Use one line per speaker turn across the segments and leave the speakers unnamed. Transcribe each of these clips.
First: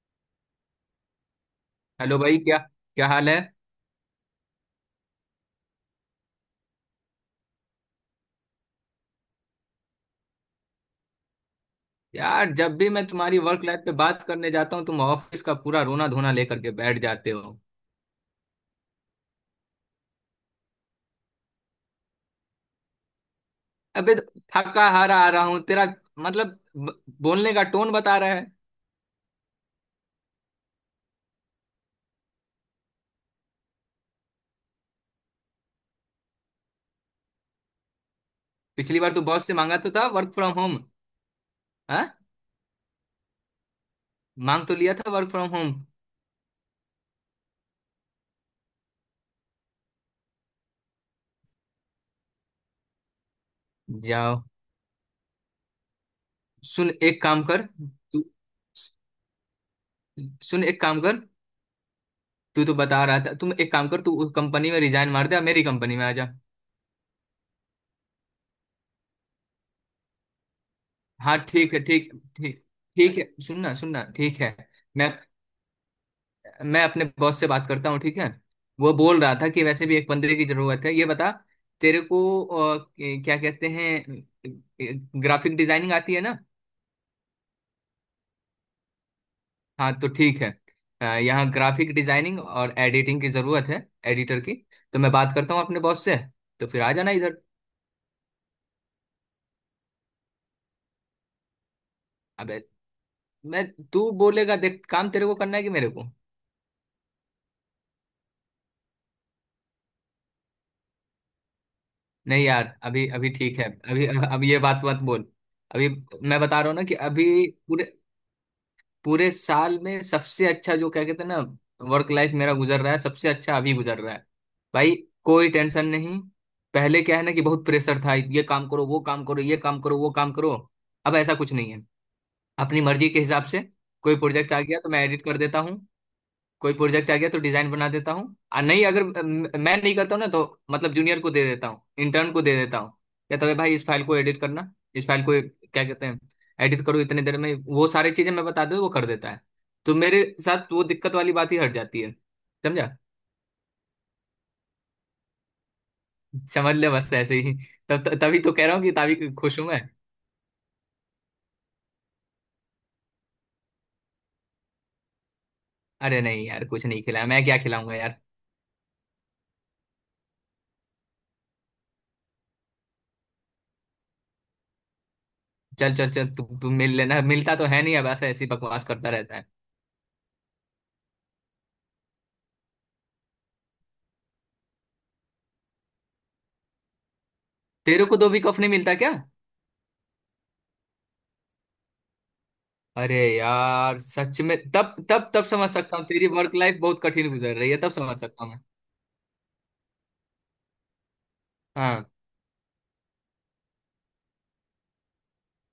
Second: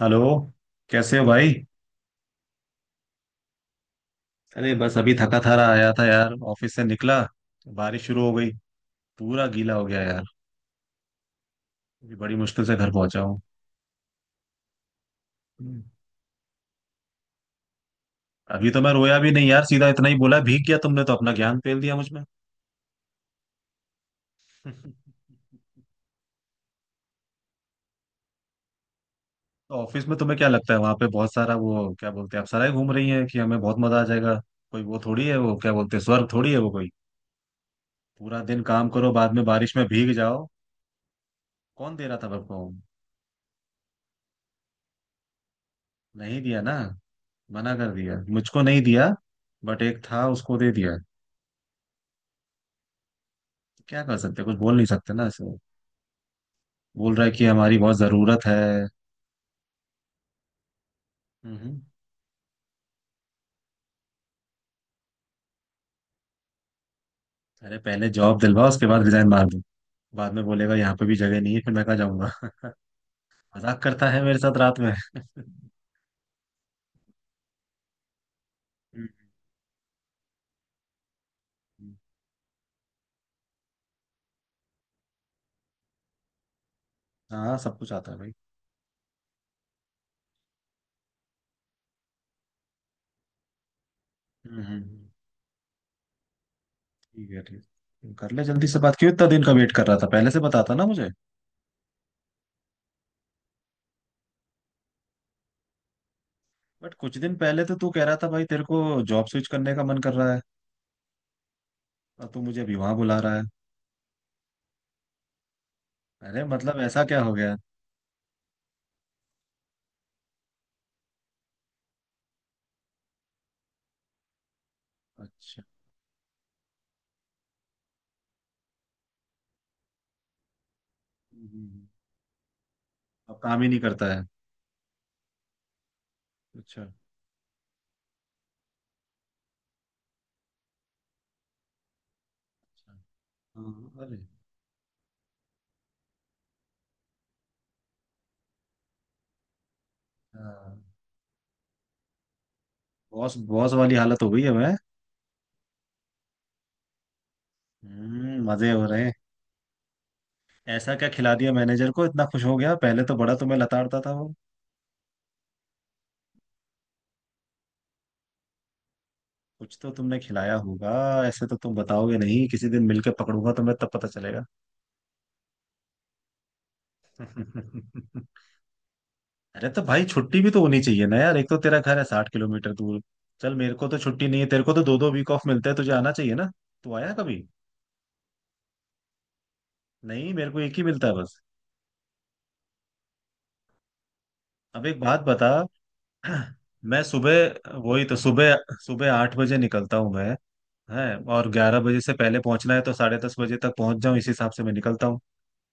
Hello. कैसे हो भाई?
हेलो भाई, क्या क्या हाल है।
अरे बस अभी थका थारा आया था यार, ऑफिस से निकला, बारिश शुरू हो गई, पूरा गीला हो गया यार। अभी बड़ी
यार,
मुश्किल से
जब भी
घर
मैं
पहुंचा
तुम्हारी
हूँ।
वर्क लाइफ पे बात करने जाता हूँ, तुम ऑफिस का
हम्म।
पूरा रोना धोना लेकर के बैठ जाते हो।
अभी तो मैं रोया भी नहीं यार, सीधा इतना ही बोला भीग गया, तुमने तो अपना ज्ञान फेल दिया मुझ में।
अबे, थका हारा आ रहा हूँ तेरा। मतलब बोलने का टोन बता रहा है।
तो ऑफिस में तुम्हें क्या लगता है, वहां पे बहुत सारा वो क्या बोलते हैं, आप सराय घूम रही हैं कि हमें बहुत मजा आ जाएगा? कोई वो थोड़ी है, वो क्या बोलते हैं स्वर्ग थोड़ी है वो कोई। पूरा दिन काम
पिछली
करो,
बार तू
बाद में
बॉस से
बारिश
मांगा
में
तो था
भीग
वर्क
जाओ।
From home.
कौन दे
हाँ,
रहा था सबको?
मांग तो लिया था वर्क फ्रॉम होम।
नहीं दिया ना, मना कर दिया, मुझको नहीं दिया। बट एक था उसको दे दिया। क्या कर
जाओ।
सकते, कुछ बोल नहीं सकते ना ऐसे।
सुन,
बोल
एक
रहा है
काम
कि
कर।
हमारी बहुत
तू।
जरूरत है।
सुन, एक काम कर।
हम्म।
तू तो बता रहा था, तुम एक काम कर, तू उस कंपनी में रिजाइन मार दे और मेरी कंपनी में आ जा।
अरे पहले जॉब दिलवा, उसके बाद रिजाइन मार दो। बाद में बोलेगा यहाँ पे भी
हाँ,
जगह नहीं है,
ठीक
फिर
है।
मैं कहाँ
ठीक।
जाऊंगा।
ठीक। ठीक है, सुनना
मजाक
सुनना,
करता है मेरे
ठीक है।
साथ रात में।
मैं।
हम्म।
मैं अपने बॉस से बात करता हूँ, ठीक है। वो बोल रहा था कि वैसे भी एक बंदे की जरूरत है। ये बता, तेरे को क्या कहते हैं, ग्राफिक डिजाइनिंग आती है ना।
हाँ सब कुछ आता है भाई।
हाँ तो ठीक है। यहाँ ग्राफिक डिजाइनिंग और एडिटिंग की जरूरत है, एडिटर की।
हम्म,
तो
हम्म।
मैं बात करता हूँ अपने बॉस से, तो फिर आ जाना
ठीक
इधर।
है। ठीक है। कर ले जल्दी से बात, क्यों इतना दिन का वेट कर रहा था, पहले से बताता ना मुझे।
अबे। मैं। तू बोलेगा देख, काम तेरे को करना है कि मेरे को।
बट कुछ दिन पहले तो तू कह रहा था भाई तेरे को जॉब स्विच करने का मन कर रहा है, और तू
नहीं
मुझे अभी
यार,
वहां
अभी
बुला
अभी
रहा है?
ठीक है, अभी अब ये बात मत बोल। अभी मैं
अरे
बता रहा हूँ
मतलब
ना कि
ऐसा क्या हो
अभी,
गया?
पूरे पूरे साल में सबसे अच्छा, जो क्या कहते हैं ना, वर्क लाइफ मेरा गुजर रहा है, सबसे अच्छा अभी गुजर रहा है भाई। कोई
अच्छा।
टेंशन नहीं। पहले क्या है ना कि बहुत प्रेशर था, ये काम करो वो काम करो ये काम करो वो काम करो। अब ऐसा कुछ नहीं है,
हम्म।
अपनी मर्जी के
अब
हिसाब से।
काम ही नहीं करता
कोई
है।
प्रोजेक्ट आ गया तो मैं एडिट कर देता हूँ, कोई
अच्छा।
प्रोजेक्ट आ गया तो डिजाइन बना देता हूँ, और नहीं अगर मैं नहीं करता हूँ ना, तो मतलब जूनियर को दे देता हूँ, इंटर्न को दे देता हूँ।
अच्छा।
कहता है, भाई इस
हाँ।
फाइल को
अरे।
एडिट करना, इस फाइल को क्या कहते हैं एडिट करो, इतने देर में वो सारी चीजें मैं बता दूँ वो कर देता है। तो मेरे साथ
हाँ।
वो दिक्कत वाली बात ही हट जाती है, समझा।
बॉस बॉस वाली हालत हो गई है मैं।
समझ ले बस ऐसे ही। तब तभी
हम्म,
तो कह
मजे
रहा हूँ
हो
कि
रहे हैं।
तभी खुश हूं मैं।
ऐसा क्या खिला दिया मैनेजर को इतना खुश हो गया, पहले तो बड़ा तुम्हें लताड़ता था वो।
अरे नहीं यार, कुछ नहीं खिलाया, मैं क्या खिलाऊंगा यार।
कुछ तो तुमने खिलाया होगा। ऐसे तो तुम बताओगे नहीं, किसी दिन मिलके पकड़ूंगा तुम्हें तब पता चलेगा।
चल चल चल, तू तू मिल लेना, मिलता तो है नहीं, अब ऐसा ऐसी बकवास करता रहता है।
अरे तो भाई छुट्टी भी तो होनी चाहिए ना यार, एक तो तेरा घर है 60 किलोमीटर दूर। चल मेरे को तो छुट्टी नहीं है, तेरे को तो दो दो वीक ऑफ मिलते हैं, तुझे आना चाहिए ना। तू आया कभी?
तेरे को 2 वीक ऑफ नहीं मिलता क्या।
नहीं मेरे को एक ही मिलता है बस।
अरे यार, सच में,
अब
तब
एक बात
तब तब
बता।
समझ सकता हूँ, तेरी वर्क लाइफ बहुत
मैं
कठिन गुजर रही है,
सुबह,
तब
वही तो,
समझ सकता हूँ
सुबह
मैं।
सुबह 8 बजे निकलता हूँ मैं। है। और 11 बजे
हाँ।
से पहले पहुंचना है तो 10:30 बजे तक पहुंच जाऊँ इस हिसाब से मैं निकलता हूँ।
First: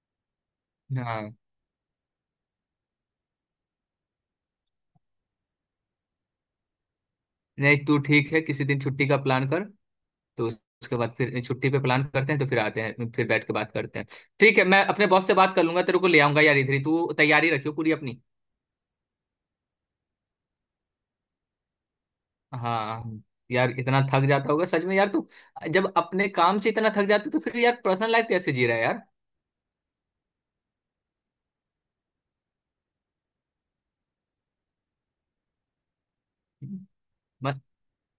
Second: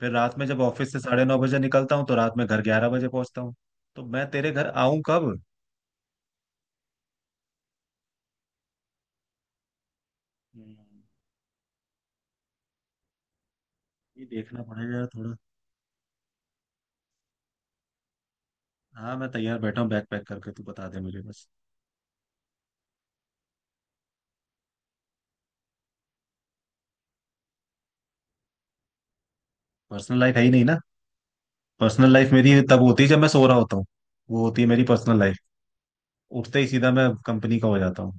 फिर रात में जब ऑफिस से साढ़े
हाँ,
नौ बजे निकलता हूँ तो रात में घर 11 बजे पहुंचता हूँ। तो मैं तेरे घर आऊं कब?
नहीं तू ठीक है, किसी दिन छुट्टी का प्लान कर, तो उसके
हम्म।
बाद फिर छुट्टी पे प्लान करते हैं, तो फिर आते हैं फिर बैठ के बात करते हैं।
ये
ठीक
देखना
है, मैं
पड़ेगा यार
अपने बॉस से
थोड़ा।
बात कर लूंगा, तेरे को ले आऊंगा यार इधर ही, तू तैयारी रखियो पूरी अपनी।
हाँ मैं तैयार बैठा हूँ, बैग पैक करके, तू बता दे मुझे बस।
हाँ। यार, इतना थक जाता होगा सच में यार तू। जब अपने काम से इतना थक जाता, तो फिर यार पर्सनल लाइफ कैसे जी रहा है।
पर्सनल लाइफ है ही नहीं ना। पर्सनल लाइफ मेरी तब होती है जब मैं सो रहा होता हूँ, वो होती है मेरी पर्सनल लाइफ। उठते ही
यार,
सीधा मैं कंपनी का हो जाता हूँ।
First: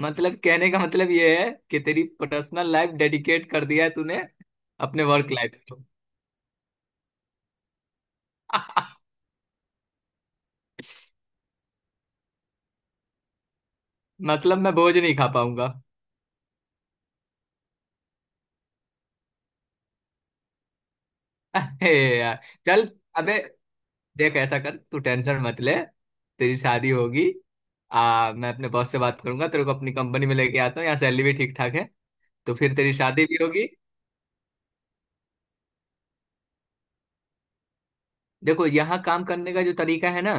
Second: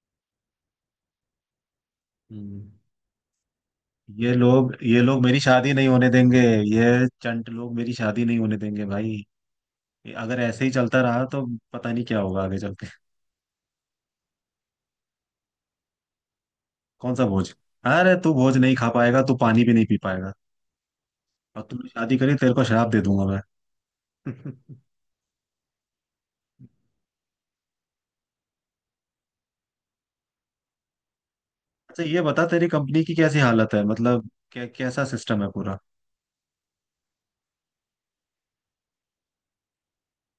मतलब कहने का मतलब ये है कि तेरी
हम्म।
पर्सनल लाइफ डेडिकेट कर दिया है तूने,
ये लोग ये
अपने
लोग
वर्क
मेरी
लाइफ
शादी
को।
नहीं होने देंगे। ये चंट लोग मेरी शादी नहीं होने देंगे भाई, अगर ऐसे ही चलता रहा तो पता नहीं क्या होगा आगे चल के।
मतलब मैं बोझ नहीं खा पाऊंगा।
कौन सा भोज? अरे तू भोज नहीं खा पाएगा, तू पानी भी नहीं पी पाएगा। और तूने शादी
अरे
करी
यार।
तेरे को
चल।
शराब दे दूंगा
अबे,
मैं।
देख ऐसा कर, तू टेंशन मत ले। तेरी शादी होगी। आ, मैं अपने बॉस से बात करूंगा, तेरे को अपनी कंपनी में लेके आता हूँ, यहाँ सैलरी भी ठीक ठाक है,
अच्छा ये बता
तो
तेरी
फिर तेरी
कंपनी की
शादी
कैसी
भी होगी।
हालत है, मतलब क्या कैसा सिस्टम है पूरा?
देखो यहाँ काम करने का जो तरीका है ना,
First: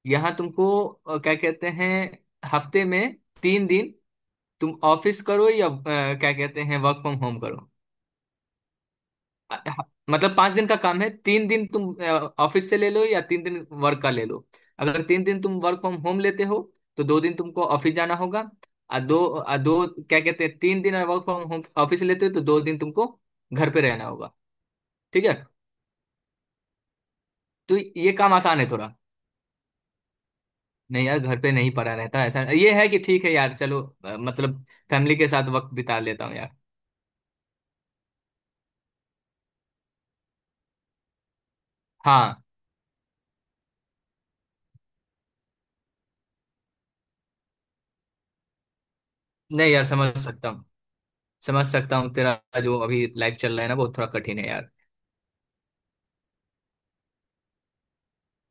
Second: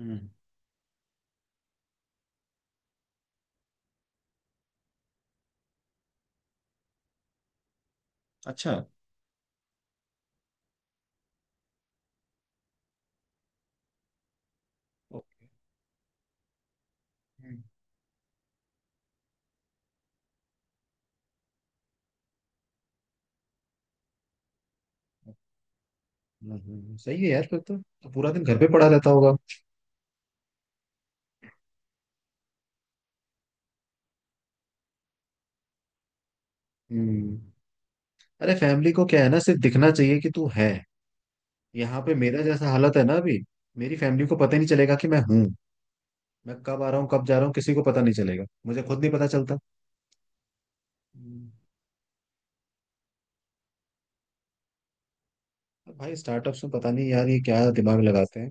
हम्म।
यहाँ तुमको क्या कहते हैं, हफ्ते में 3 दिन तुम ऑफिस करो या क्या कहते हैं, वर्क फ्रॉम होम करो।
अच्छा।
अ, ह- मतलब 5 दिन का काम है, 3 दिन तुम ऑफिस से ले लो, या 3 दिन वर्क का ले लो। अगर 3 दिन
ओके।
तुम वर्क फ्रॉम होम लेते हो तो 2 दिन
हम्म,
तुमको ऑफिस जाना होगा। और दो, और दो क्या कहते हैं, 3 दिन वर्क फ्रॉम होम ऑफिस लेते हो तो 2 दिन तुमको घर पे रहना होगा, ठीक है।
सही है यार, फिर तो,
तो
तो
ये
पूरा
काम
दिन घर
आसान है
पे पड़ा
थोड़ा।
रहता होगा।
नहीं यार, घर पे नहीं पड़ा रहता, ऐसा ये है कि ठीक है यार, चलो मतलब फैमिली के साथ वक्त बिता लेता हूँ यार।
हम्म। अरे फैमिली को क्या है ना, सिर्फ दिखना चाहिए कि तू है। यहाँ पे
हाँ।
मेरा जैसा हालत है ना अभी, मेरी फैमिली को पता ही नहीं चलेगा कि मैं हूँ। मैं कब आ रहा हूँ कब जा रहा हूँ, किसी को पता नहीं चलेगा, मुझे खुद नहीं पता चलता।
नहीं यार, समझ सकता हूँ,
हम्म।
समझ सकता हूँ तेरा, जो अभी लाइफ चल रहा है ना वो थोड़ा कठिन है यार।
अब भाई स्टार्टअप्स में पता नहीं यार ये क्या दिमाग लगाते हैं,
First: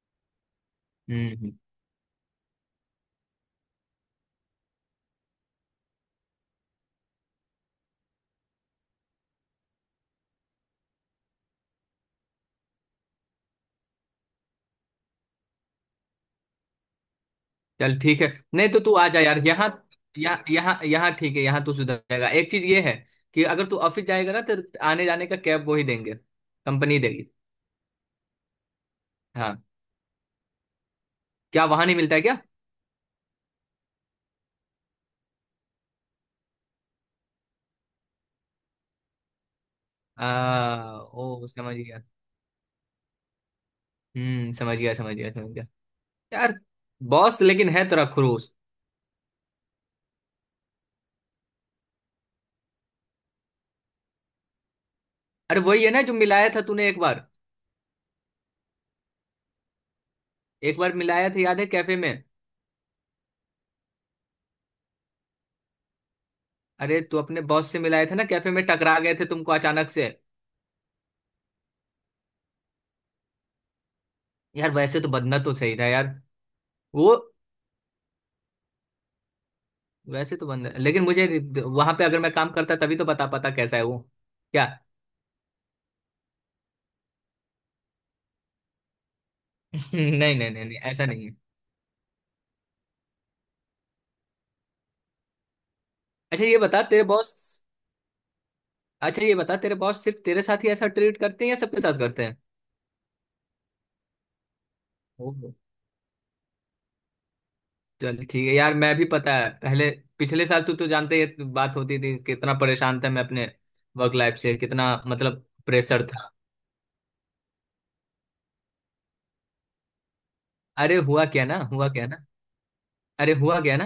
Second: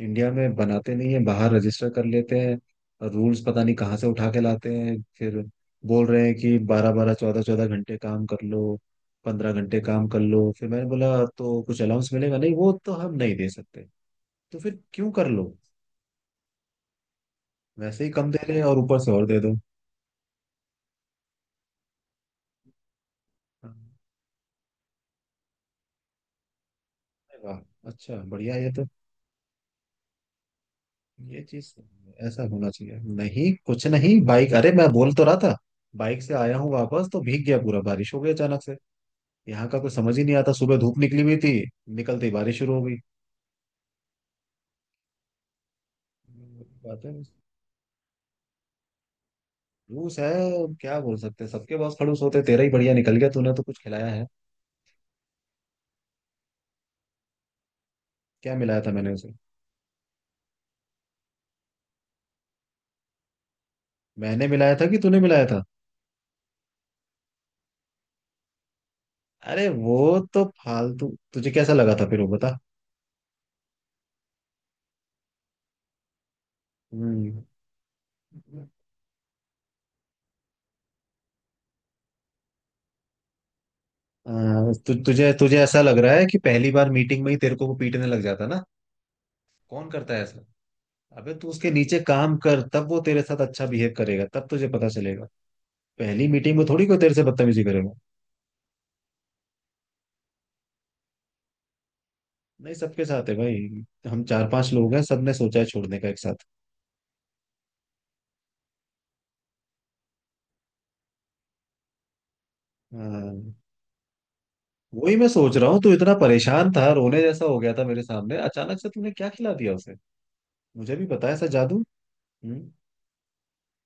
इंडिया में बनाते नहीं है
हम्म।
बाहर
हम्म।
रजिस्टर कर लेते हैं, और रूल्स पता नहीं कहाँ से उठा के लाते हैं फिर। बोल रहे हैं कि बारह बारह चौदह चौदह घंटे काम कर लो, 15 घंटे काम कर लो, फिर मैंने बोला तो कुछ अलाउंस मिलेगा? नहीं, वो तो हम नहीं दे सकते। तो फिर क्यों कर लो?
चल
वैसे ही
ठीक है,
कम दे रहे हैं
नहीं
और
तो तू
ऊपर
आ
से
जा
और
यार
दे
यहाँ, यहाँ यहाँ यहाँ ठीक है, यहाँ तू सुधर जाएगा। एक चीज ये है कि अगर
दो।
तू ऑफिस जाएगा ना, तो आने जाने का कैब वो ही देंगे, कंपनी देगी।
अरे वाह, अच्छा बढ़िया ये तो,
हाँ,
ये
क्या
चीज
वहां नहीं मिलता है क्या।
ऐसा होना चाहिए। नहीं कुछ नहीं, बाइक, अरे मैं बोल तो रहा था बाइक से आया हूँ, वापस तो भीग गया पूरा, बारिश हो गई अचानक से। यहाँ का कुछ समझ ही
आ,
नहीं आता, सुबह धूप निकली हुई
ओ
थी,
समझ गया।
निकलते ही बारिश शुरू हो गई।
हम्म, समझ गया समझ गया समझ गया। यार
बात है।
बॉस लेकिन है तेरा खड़ूस।
खड़ूस है। क्या बोल सकते हैं, सबके पास खड़ूस होते हैं, तेरा ही बढ़िया निकल गया, तूने तो कुछ खिलाया है।
अरे वही है ना जो मिलाया था तूने एक बार।
क्या मिलाया था मैंने उसे?
एक बार मिलाया था याद है, कैफे में।
मैंने मिलाया था कि तूने मिलाया था?
अरे तू अपने बॉस से मिलाया था ना कैफे में, टकरा गए थे तुमको
अरे
अचानक
वो।
से।
तो फालतू तुझे कैसा लगा था फिर, वो बता।
यार वैसे तो बंदना तो सही था यार। वो,
हम्म।
वैसे तो बंदा, लेकिन मुझे वहां पे अगर मैं काम करता तभी तो बता पाता कैसा है वो। क्या।
हाँ, तु, तुझे तुझे ऐसा लग रहा है कि पहली बार मीटिंग में ही तेरे को वो पीटने लग जाता ना? कौन
नहीं
करता है ऐसा?
नहीं नहीं नहीं, ऐसा नहीं
अबे
है।
तू उसके नीचे काम कर, तब वो तेरे साथ अच्छा बिहेव करेगा, तब तुझे पता चलेगा। पहली
अच्छा ये
मीटिंग में
बता
थोड़ी कोई
तेरे
तेरे से
बॉस,
बदतमीजी करेगा।
अच्छा ये बता, तेरे बॉस सिर्फ तेरे साथ ही ऐसा ट्रीट करते हैं या सबके साथ करते
नहीं सबके साथ है भाई, हम चार पांच लोग हैं, सबने
हैं।
सोचा है छोड़ने का एक साथ।
चल ठीक है यार, मैं भी पता है, पहले पिछले साल तू तो जानते ही है, बात होती थी कितना परेशान था मैं अपने
हाँ।
वर्क लाइफ से, कितना
वही मैं
मतलब
सोच रहा हूँ, तू
प्रेशर
इतना
था।
परेशान था, रोने जैसा हो गया था मेरे सामने, अचानक से तूने क्या खिला दिया उसे,
अरे
मुझे भी
हुआ
पता है
क्या
ऐसा
ना,
जादू।
हुआ क्या ना।
हम्म।
अरे हुआ क्या ना,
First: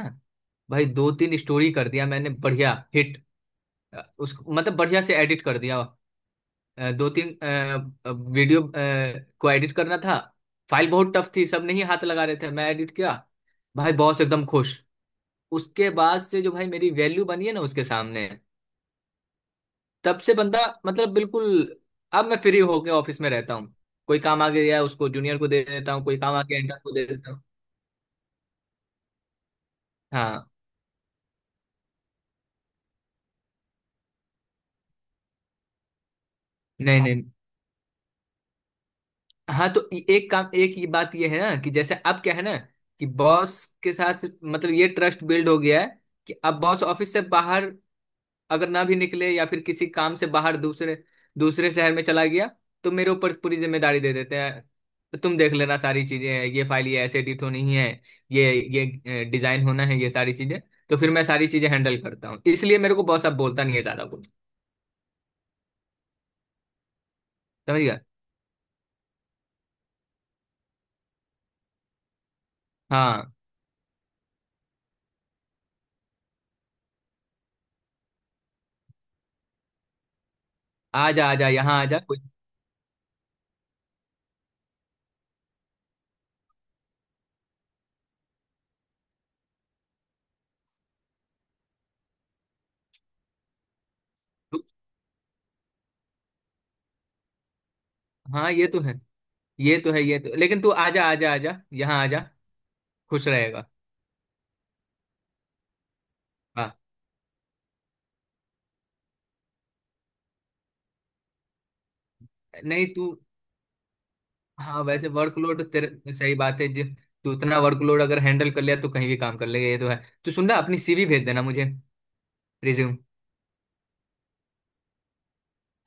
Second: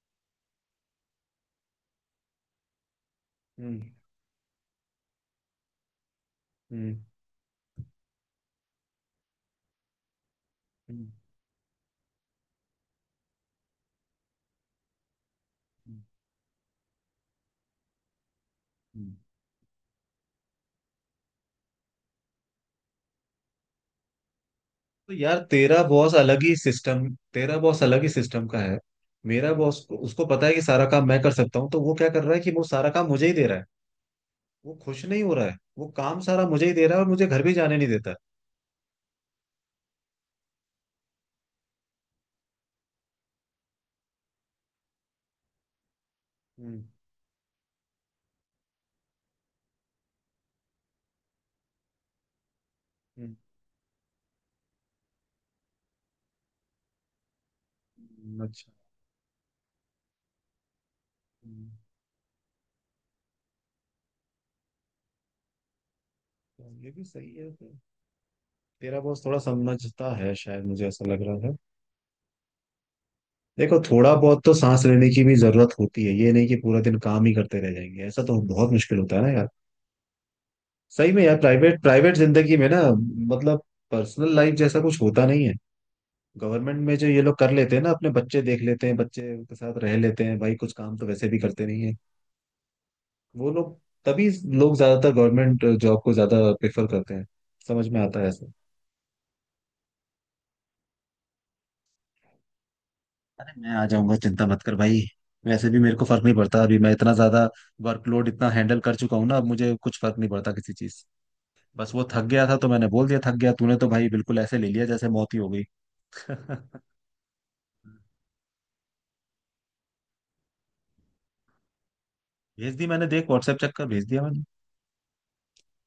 भाई दो तीन स्टोरी कर दिया मैंने बढ़िया हिट,
हम्म।
उसको मतलब बढ़िया से एडिट कर दिया।
हम्म।
दो तीन वीडियो को एडिट करना था, फाइल
हम्म।
बहुत टफ थी, सब नहीं हाथ लगा रहे थे, मैं एडिट किया। भाई बॉस एकदम खुश। उसके
हम्म,
बाद से जो भाई मेरी वैल्यू बनी है ना उसके सामने,
हम्म।
तब से बंदा, मतलब बिल्कुल, अब मैं फ्री होके ऑफिस में रहता हूँ। कोई काम आ गया है, उसको
तो
जूनियर
यार
को दे
तेरा
देता हूँ,
बॉस
कोई काम आ
अलग ही
गया इंटर्न को
सिस्टम,
दे देता हूँ।
तेरा बॉस अलग ही सिस्टम का है। मेरा बॉस को, उसको पता
हाँ।
है कि सारा काम मैं कर सकता हूँ, तो वो क्या कर रहा है कि वो सारा काम मुझे ही दे रहा है। वो खुश नहीं हो रहा है, वो काम सारा मुझे ही दे रहा
नहीं
है और
नहीं।
मुझे घर भी जाने नहीं देता।
हाँ तो, एक काम, एक ये बात ये है ना, कि जैसे अब क्या है ना, कि बॉस के साथ मतलब ये ट्रस्ट बिल्ड हो गया है, कि अब
हम्म।
बॉस ऑफिस से बाहर अगर ना भी निकले, या फिर किसी काम से बाहर दूसरे दूसरे शहर में चला गया, तो मेरे ऊपर
हम्म।
पूरी जिम्मेदारी दे देते हैं। तो तुम देख लेना सारी चीजें, ये फाइल ये ऐसे एडिट होनी है,
अच्छा।
ये डिजाइन होना है, ये सारी चीजें, तो फिर मैं सारी चीजें
हम्म,
हैंडल करता हूँ, इसलिए मेरे को बॉस अब बोलता नहीं है ज्यादा कुछ।
तो ये भी सही है फिर।
समझ गया।
तेरा बॉस थोड़ा समझता है शायद, मुझे ऐसा लग रहा है।
हाँ
देखो थोड़ा बहुत तो सांस लेने की भी जरूरत होती है, ये नहीं कि पूरा दिन काम ही करते रह जाएंगे, ऐसा तो बहुत मुश्किल होता है ना यार। सही
आ
में
जा आ
यार,
जा, यहाँ
प्राइवेट
आ जा
प्राइवेट
कोई।
जिंदगी में ना, मतलब पर्सनल लाइफ जैसा कुछ होता नहीं है। गवर्नमेंट में जो ये लोग कर लेते हैं ना, अपने बच्चे देख लेते हैं, बच्चे के साथ रह लेते हैं, भाई कुछ काम तो वैसे भी करते नहीं है वो लोग, तभी
तू-
लोग ज्यादातर गवर्नमेंट जॉब को ज्यादा प्रेफर करते हैं, समझ में आता है ऐसा।
हाँ ये तो है, ये तो है ये तो, लेकिन तू आ जा आ जा आ जा, यहाँ आ जा, खुश
अरे मैं
रहेगा।
आ जाऊंगा, चिंता मत कर भाई। वैसे भी मेरे को फर्क नहीं पड़ता,
हाँ।
अभी मैं इतना ज्यादा वर्कलोड इतना हैंडल कर चुका हूँ ना, अब मुझे कुछ फर्क नहीं पड़ता किसी चीज। बस वो थक गया था तो
नहीं
मैंने
तू,
बोल दिया थक गया, तूने तो भाई बिल्कुल ऐसे ले
हाँ
लिया
वैसे
जैसे मौत ही हो
वर्कलोड
गई।
तेरे, सही बात है जी, तू इतना वर्कलोड अगर हैंडल कर लिया तो कहीं भी काम कर लेगा, ये तो है। तो सुन ना, अपनी सीवी भेज देना मुझे,
भेज दी
रिज्यूम।
मैंने, देख व्हाट्सएप चेक कर, भेज दिया मैंने।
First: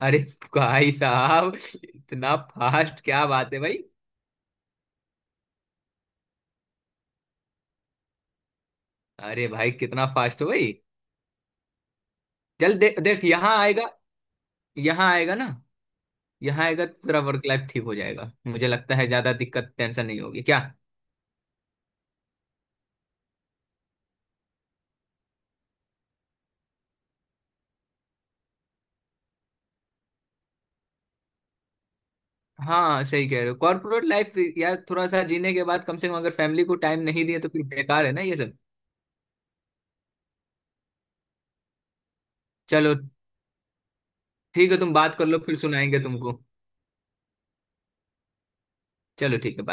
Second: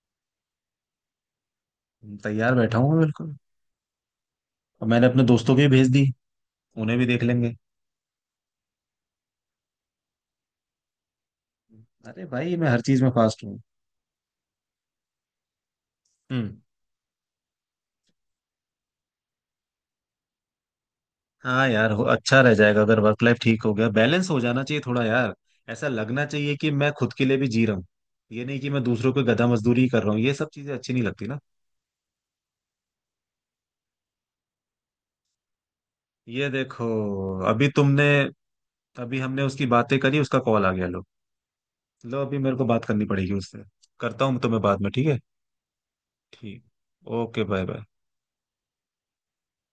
अरे भाई साहब, इतना
तैयार बैठा हूँ मैं
फास्ट, क्या
बिल्कुल,
बात है भाई।
और मैंने अपने दोस्तों को भी भेज दी, उन्हें भी देख लेंगे।
अरे भाई कितना फास्ट हो भाई।
अरे भाई मैं
जल्द
हर
दे,
चीज में
देख
फास्ट
यहाँ
हूँ।
आएगा, यहाँ आएगा ना,
हम्म।
यहाँ आएगा तो तेरा वर्क लाइफ ठीक हो जाएगा, मुझे लगता है ज्यादा दिक्कत टेंशन नहीं होगी क्या।
हाँ यार हो, अच्छा रह जाएगा अगर वर्क लाइफ ठीक हो गया, बैलेंस हो जाना चाहिए थोड़ा यार। ऐसा लगना चाहिए कि मैं खुद के लिए भी जी रहा हूँ, ये नहीं कि मैं दूसरों को गधा मजदूरी ही कर रहा हूँ, ये सब चीजें अच्छी नहीं लगती ना।
हाँ सही कह रहे हो, कॉर्पोरेट लाइफ यार थोड़ा सा जीने के बाद कम से कम अगर
ये
फैमिली को
देखो,
टाइम नहीं दिए, तो फिर
अभी तुमने,
बेकार है ना ये सब।
अभी हमने उसकी बातें करी, उसका कॉल आ गया, लो। लो अभी मेरे को बात
चलो
करनी पड़ेगी उससे। करता हूँ तुम्हें
ठीक है,
बाद में,
तुम
ठीक
बात
है।
कर लो, फिर सुनाएंगे तुमको।
ठीक। Okay, bye bye.
चलो ठीक है, बाय।